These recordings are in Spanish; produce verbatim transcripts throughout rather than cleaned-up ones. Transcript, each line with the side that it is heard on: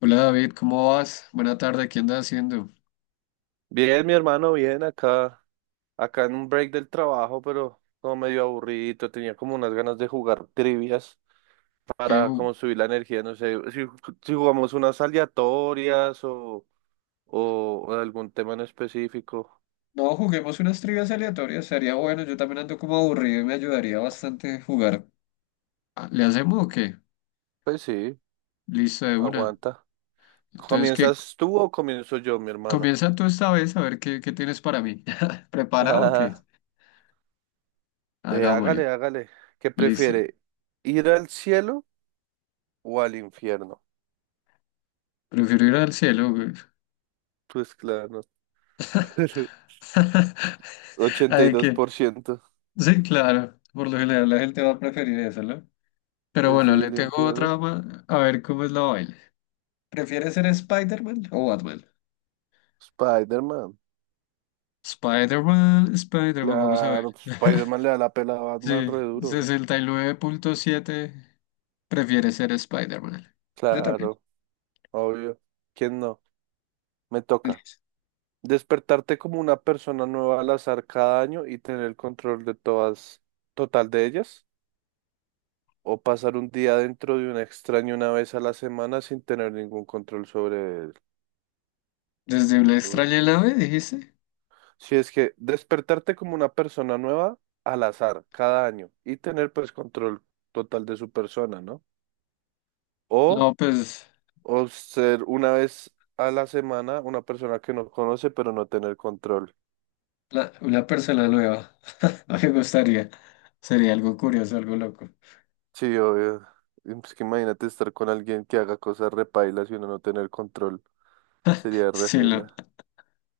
left: Hola David, ¿cómo vas? Buena tarde, ¿qué andas haciendo?
right: Bien, mi hermano, bien acá, acá en un break del trabajo, pero como medio aburrido, tenía como unas ganas de jugar trivias
left: ¿Qué
right: para
left: ju-
right: como subir la energía, no sé, si, si jugamos unas aleatorias o, o algún tema en específico,
left: No, juguemos unas trivias aleatorias, sería bueno, yo también ando como aburrido y me ayudaría bastante jugar. Ah, ¿le hacemos o qué?
right: pues sí,
left: Listo, de una.
right: aguanta.
left: Entonces, ¿qué?
right: ¿Comienzas tú o comienzo yo, mi hermano?
left: Comienza tú esta vez a ver qué, qué tienes para mí. ¿Preparado o qué?
right: Eh,
left: Hagámosle.
right: hágale, hágale. ¿Qué
left: Listo.
right: prefiere? ¿Ir al cielo o al infierno?
left: Prefiero ir al cielo, güey.
right: Pues claro. ochenta y
left: Ay,
right: dos
left: que...
right: por ciento.
left: Sí, claro. Por lo general la gente va a preferir eso, ¿no? Pero
right: Pues sí,
left: bueno, le
right: el
left: tengo otra
right: infierno.
left: más. A ver cómo es la vaina. ¿Prefieres ser Spider-Man o Batman?
right: Spider-Man,
left: Spider-Man, Spider-Man, vamos a ver.
right: claro, pues, Spider-Man le da la pela a Batman
left: Sí,
right: re duro, güey.
left: sesenta y nueve punto siete. Prefiere ser Spider-Man. Yo también.
right: Claro, obvio. ¿Quién no? Me toca.
left: Feliz.
right: Despertarte como una persona nueva al azar cada año y tener el control de todas, total de ellas, o pasar un día dentro de un extraño una vez a la semana sin tener ningún control sobre él.
left: Desde una extraña
right: Uf.
left: nave, dijiste.
right: Si es que despertarte como una persona nueva al azar cada año y tener pues control total de su persona, ¿no? O
left: No, pues
right: O ser una vez a la semana una persona que no conoce, pero no tener control.
left: la- una persona nueva. Me gustaría. Sería algo curioso, algo loco.
right: Sí, obvio. Y pues que imagínate estar con alguien que haga cosas repailas y uno no tener control. Sería
left: Sí, lo,
right: rejaila.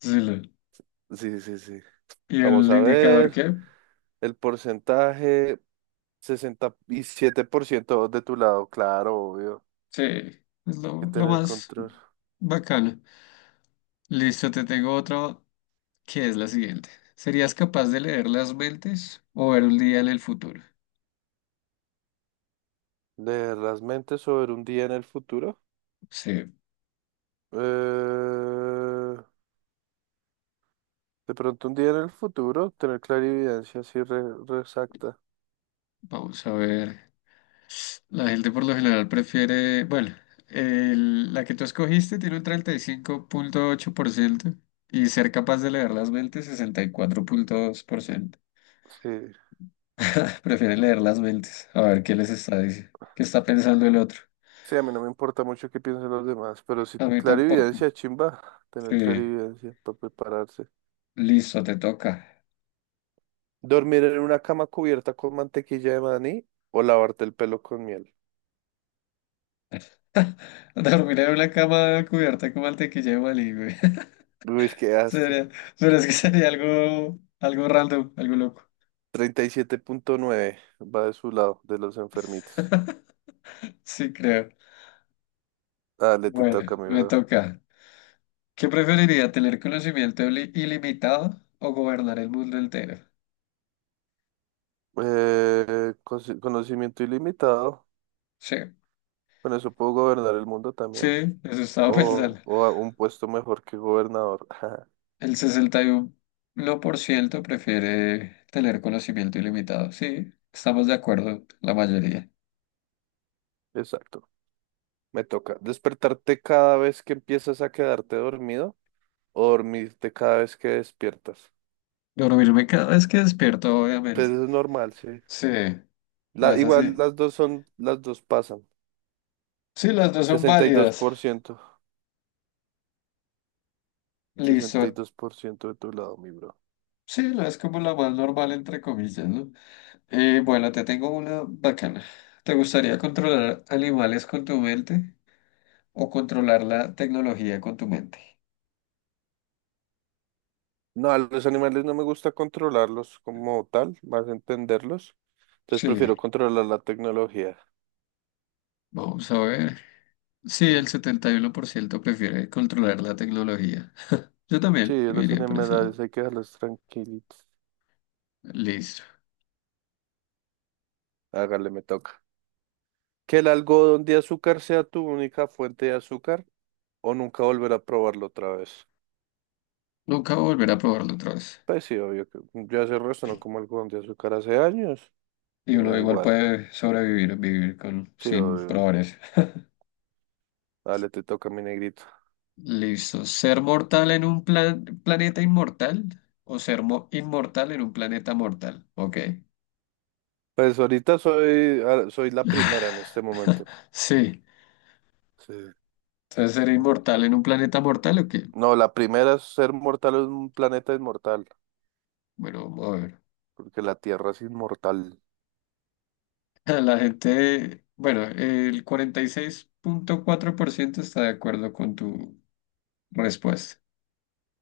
left: sí, lo.
right: Sí, sí, sí.
left: ¿Y
right: Vamos
left: el
right: a
left: indicador
right: ver.
left: qué?
right: El porcentaje, sesenta y siete por ciento de tu lado, claro, obvio.
left: Sí, es
right: Hay
left: lo,
right: que
left: lo
right: tener
left: más
right: control.
left: bacano. Listo, te tengo otra, que es la siguiente. ¿Serías capaz de leer las mentes o ver un día en el futuro?
right: Leer las mentes sobre un día en el futuro.
left: Sí,
right: Eh, de pronto un día en el futuro, tener clarividencia así re, re exacta.
left: vamos a ver. La gente por lo general prefiere, bueno, el- la que tú escogiste tiene un treinta y cinco punto ocho por ciento y ser capaz de leer las mentes sesenta y cuatro punto dos por ciento.
right: Sí,
left: Prefieren leer las mentes, a ver qué les está diciendo, qué está pensando el otro.
right: sí, a mí no me importa mucho qué piensen los demás, pero sí,
left: A mí tampoco.
right: clarividencia, chimba, tener
left: Sí,
right: clarividencia para prepararse.
left: listo, te toca.
right: Dormir en una cama cubierta con mantequilla de maní o lavarte el pelo con miel.
left: Dormir en una cama cubierta con mantequilla de maní, güey.
right: Uy, qué asco.
left: Sería, pero es que sería algo, algo random, algo loco.
right: Treinta y siete punto nueve va de su lado, de los enfermitos.
left: Sí, creo.
right: Dale, te
left: Bueno,
right: toca, mi
left: me
right: bro.
left: toca. ¿Qué preferiría, tener conocimiento ili- ilimitado o gobernar el mundo entero?
right: Eh, cosi- conocimiento ilimitado.
left: Sí,
right: Con eso puedo gobernar el mundo
left: sí,
right: también.
left: eso estaba
right: O,
left: pensando.
right: o a un puesto mejor que gobernador.
left: El sesenta y uno por ciento prefiere tener conocimiento ilimitado. Sí, estamos de acuerdo, la mayoría.
right: Exacto. Me toca despertarte cada vez que empiezas a quedarte dormido o dormirte cada vez que despiertas.
left: Dormirme cada vez que despierto,
right: Pues
left: obviamente.
right: es normal, sí.
left: Sí, no
right: La,
left: es
right: igual
left: así.
right: las dos son, las dos pasan.
left: Sí, las dos son
right: sesenta sesenta y y dos dos
left: válidas.
right: por ciento sesenta
left: Listo.
right: y dos por ciento de tu lado, mi bro.
left: Sí, la- es como la más normal, entre comillas, ¿no? Eh, bueno, te tengo una bacana. ¿Te gustaría controlar animales con tu mente o controlar la tecnología con tu mente?
right: No, a los animales no me gusta controlarlos como tal, más entenderlos. Entonces prefiero
left: Sí,
right: controlar la tecnología.
left: vamos a ver. Sí,
right: ¿Mm?
left: el setenta y uno por ciento prefiere controlar la tecnología. Yo
right: Sí,
left: también
right: a
left: me
right: los
left: iría por ese lado.
right: animales hay que dejarlos tranquilitos.
left: Listo.
right: Hágale, me toca. Que el algodón de azúcar sea tu única fuente de azúcar o nunca volver a probarlo otra vez.
left: Nunca volveré a probarlo otra vez.
right: Pues sí, obvio que yo hace el resto no como el con de azúcar hace años
left: Y
right: y me
left: uno
right: da
left: igual
right: igual.
left: puede sobrevivir, vivir con,
right: Sí,
left: sin
right: obvio.
left: probar eso.
right: Dale, te toca mi negrito.
left: Listo. ¿Ser mortal en un plan- planeta inmortal o ser mo- inmortal en un planeta mortal? Ok.
right: Pues ahorita soy, ah, soy la primera en este momento.
left: Sí.
right: Sí.
left: Entonces, ¿ser inmortal en un planeta mortal o qué?
right: No, la primera es ser mortal en un planeta inmortal,
left: Bueno, vamos a ver.
right: porque la Tierra es inmortal.
left: La gente, bueno, el cuarenta y seis punto cuatro por ciento está de acuerdo con tu respuesta.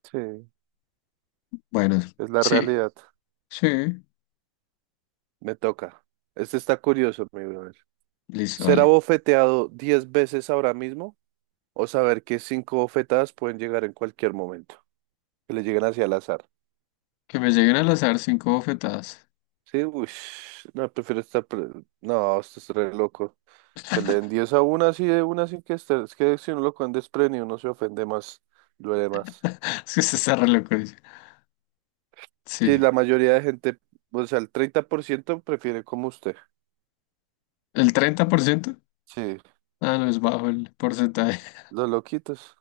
right: Sí,
left: Bueno,
right: es la
left: sí,
right: realidad.
left: sí.
right: Me toca. Este está curioso, mi brother.
left: Listo,
right: ¿Ser
left: vale.
right: abofeteado diez veces ahora mismo o saber que cinco bofetadas pueden llegar en cualquier momento? Que le lleguen hacia el azar.
left: Que me lleguen al azar cinco bofetadas.
right: Sí, uy, no, prefiero estar... pre- no, esto es re loco. Que le den diez a una así de una sin que esté. Es que si uno lo cogen desprevenido uno se ofende más, duele más.
left: Es que se está re loco, dice.
right: Sí,
left: Sí.
right: la mayoría de gente, o sea, el treinta por ciento prefiere como usted.
left: ¿El treinta por ciento?
right: Sí,
left: Ah, no, es bajo el porcentaje.
right: los loquitos.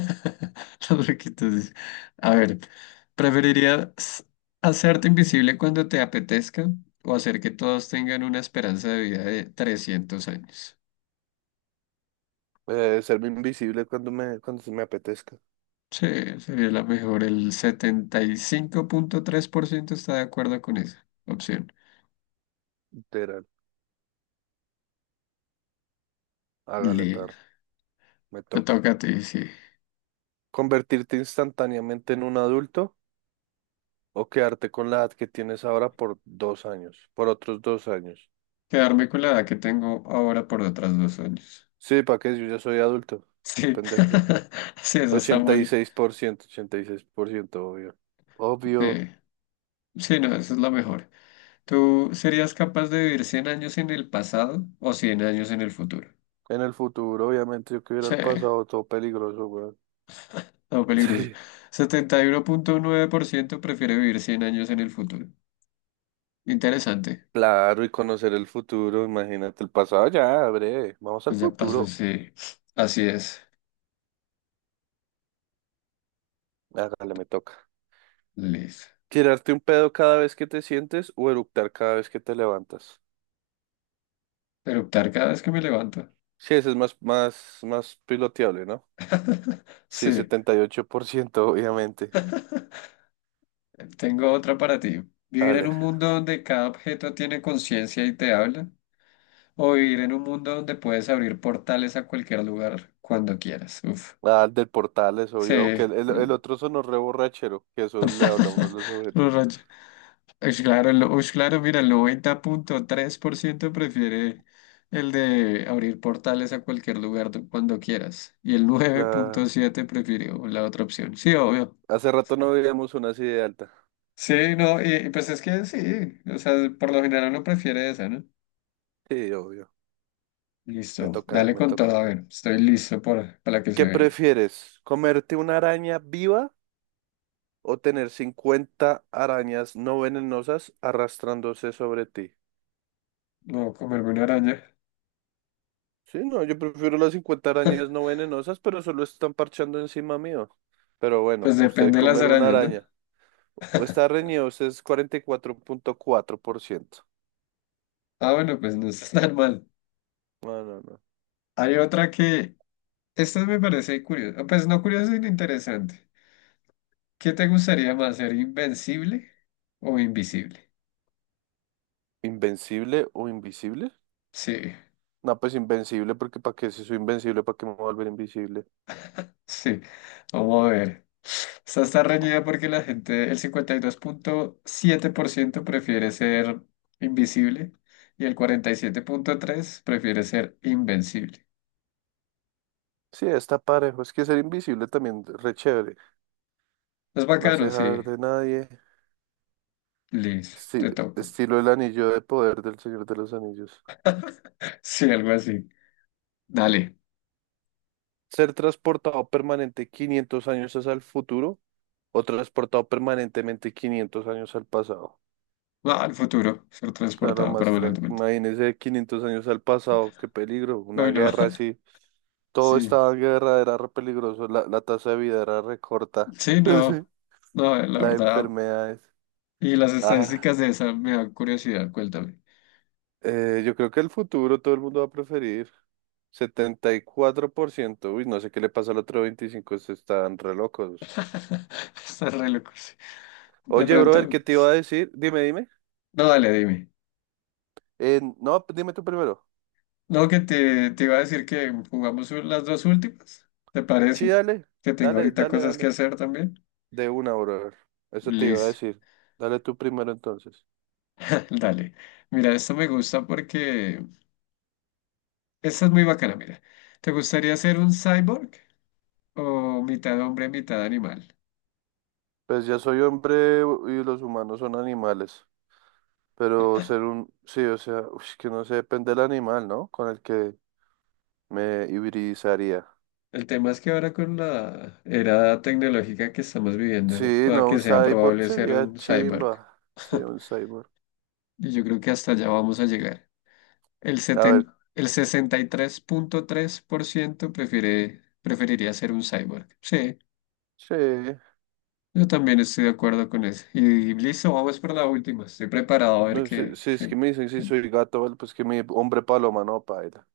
left: Los huequitos. A ver, ¿preferirías hacerte invisible cuando te apetezca o hacer que todos tengan una esperanza de vida de trescientos años?
right: Eh, serme invisible cuando me, cuando se me apetezca.
left: Sí, sería la mejor. El setenta y cinco punto tres por ciento está de acuerdo con esa opción.
right: Literal. Hágale, perro.
left: Listo.
right: Me
left: Te
right: toca.
left: toca a ti, sí.
right: ¿Convertirte instantáneamente en un adulto o quedarte con la edad que tienes ahora por dos años? Por otros dos años.
left: Quedarme con la edad que tengo ahora por otras dos años.
right: Sí, ¿para qué? Yo ya soy adulto. Está
left: Sí,
right: pendejo ese güey.
left: sí, esa está
right: ochenta y
left: muy...
right: seis por ciento, ochenta y seis por ciento, obvio. Obvio.
left: Sí, sí, no, esa es la mejor. ¿Tú serías capaz de vivir cien años en el pasado o cien años en el futuro?
right: En el futuro, obviamente, yo que hubiera
left: Sí,
right: el pasado, todo peligroso, weón.
left: no peligroso.
right: Sí.
left: Setenta y uno punto nueve por ciento prefiere vivir cien años en el futuro. Interesante.
right: Claro, y conocer el futuro, imagínate el pasado, ya, breve. Vamos al
left: Pues ya pasó,
right: futuro.
left: sí. Así es.
right: Hágale, me toca.
left: Listo.
right: ¿Tirarte un pedo cada vez que te sientes o eructar cada vez que te levantas?
left: Eruptar cada vez que me levanto.
right: Sí, ese es más, más, más piloteable, ¿no? Sí,
left: Sí.
right: setenta y ocho por ciento, obviamente.
left: Tengo otra para ti. ¿Vivir en
right: Dale.
left: un mundo donde cada objeto tiene conciencia y te habla? ¿O vivir en un mundo donde puedes abrir portales a cualquier lugar cuando quieras? Uf.
right: Ah, el del portal, eso
left: Sí,
right: obvio, aunque el, el, el otro sonó re borrachero, que eso le habla a uno de los objetos.
left: los rayos, Ush, claro, lo- ush, claro, mira, el noventa punto tres por ciento prefiere el de abrir portales a cualquier lugar do- cuando quieras. Y el nueve punto
right: Claro.
left: siete prefirió la otra opción. Sí, obvio.
right: Hace rato no veíamos una así de alta.
left: Sí, no, y y pues es que sí, o sea, por lo general uno prefiere esa, ¿no?
right: Sí, obvio. Me
left: Listo,
right: toca,
left: dale
right: me
left: con todo,
right: toca.
left: a ver, estoy listo por, para la que se
right: ¿Qué
left: viene.
right: prefieres? ¿Comerte una araña viva o tener cincuenta arañas no venenosas arrastrándose sobre ti?
left: No, comerme una araña.
right: Sí, no, yo prefiero las cincuenta arañas no venenosas, pero solo están parchando encima mío. Pero bueno,
left: Pues
right: usted
left: depende de las
right: comer una
left: arañas, ¿no?
right: araña. Está reñido, usted es cuarenta y cuatro cuatro punto cuatro por ciento.
left: Ah, bueno, pues no está tan mal.
right: No, no, no.
left: Hay otra que esto me parece curioso. Pues no curioso, sino interesante. ¿Qué te gustaría más, ser invencible o invisible?
right: ¿Invencible o invisible?
left: Sí,
right: No, pues invencible, porque ¿para qué? Si soy invencible, ¿para qué me voy a volver invisible?
left: sí. Vamos a ver. Esta está reñida porque la gente, el cincuenta y dos punto siete por ciento prefiere ser invisible y el cuarenta y siete punto tres por ciento prefiere ser invencible.
right: Sí, está parejo. Es que ser invisible también re chévere.
left: Es
right: No se
left: bacano,
right: deja
left: sí.
right: ver de nadie.
left: Liz,
right: Esti-
left: te toca.
right: estilo el anillo de poder del Señor de los Anillos.
left: Sí, algo así. Dale.
right: Ser transportado permanente quinientos años hacia el futuro o transportado permanentemente quinientos años al pasado.
left: Va al futuro, ser
right: Claro,
left: transportado
right: más tranqui.
left: permanentemente.
right: Imagínese quinientos años al pasado. Qué peligro. Una
left: Uy, no.
right: guerra así. Todo
left: Sí.
right: estaba en guerra, era re peligroso, la, la tasa de vida era re corta.
left: Sí,
right: Sí.
left: no, no, la
right: Las
left: verdad.
right: enfermedades.
left: Y las
right: Ah,
left: estadísticas de esa me dan curiosidad, cuéntame.
right: eh, yo creo que el futuro todo el mundo va a preferir. Setenta y cuatro por ciento. Uy, no sé qué le pasa al otro veinticinco por ciento, están re locos.
left: Estás re loco, sí. De
right: Oye, brother, ¿qué
left: pronto.
right: te iba a decir? Dime, dime.
left: No, dale, dime.
right: Eh, no, pues dime tú primero.
left: No, que te, te iba a decir que jugamos u- las dos últimas, ¿te
right: Sí,
left: parece?
right: dale,
left: Que tengo
right: dale,
left: ahorita
right: dale,
left: cosas que
right: dale.
left: hacer también.
right: De una, brother. Eso te iba a
left: Listo,
right: decir. Dale tú primero entonces.
left: dale. Mira, esto me gusta porque esta es muy bacana, mira. ¿Te gustaría ser un cyborg o mitad hombre, mitad animal?
right: Pues ya soy hombre y los humanos son animales. Pero ser un, sí, o sea, ush, que no sé, depende del animal, ¿no? Con el que me hibridizaría.
left: El tema es que ahora con la era tecnológica que estamos viviendo,
right: Sí,
left: pueda
right: no,
left: que
right: un
left: sea
right: cyborg
left: probable ser
right: sería
left: un cyborg.
right: chimba. Sí, un cyborg.
left: Y yo creo que hasta allá vamos a llegar. El
right: A
left: seten
right: ver,
left: el sesenta y tres tres punto tres por ciento prefiere, preferiría ser un cyborg. Sí,
right: sí.
left: yo también estoy de acuerdo con eso. Y, y listo, vamos por la última. Estoy preparado a ver
right: Bueno, si,
left: qué,
right: si es
left: qué-
right: que me dicen si
left: qué-
right: soy gato, vale, pues que mi hombre paloma, no, paila.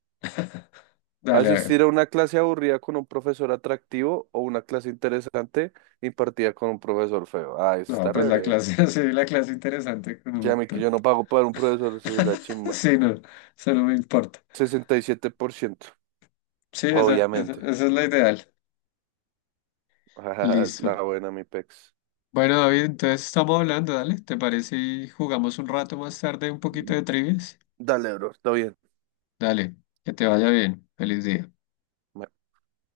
left: Dale, a
right: Asistir
left: ver.
right: a una clase aburrida con un profesor atractivo o una clase interesante impartida con un profesor feo. Ah, eso
left: No,
right: está
left: pues
right: re
left: la
right: breve.
left: clase, sí, la clase interesante con
right: Ya,
left: un...
right: mi que yo no pago para un profesor, sí, la chimba.
left: Sí, no, eso no me importa.
right: Sesenta y siete por ciento,
left: Sí, esa, esa,
right: obviamente.
left: esa es la ideal.
right: Ah, es la
left: Listo.
right: buena, mi pex.
left: Bueno, David, entonces estamos hablando, dale. ¿Te parece y jugamos un rato más tarde un poquito de trivias?
right: Dale, bro, está bien.
left: Dale, que te vaya bien. Feliz día.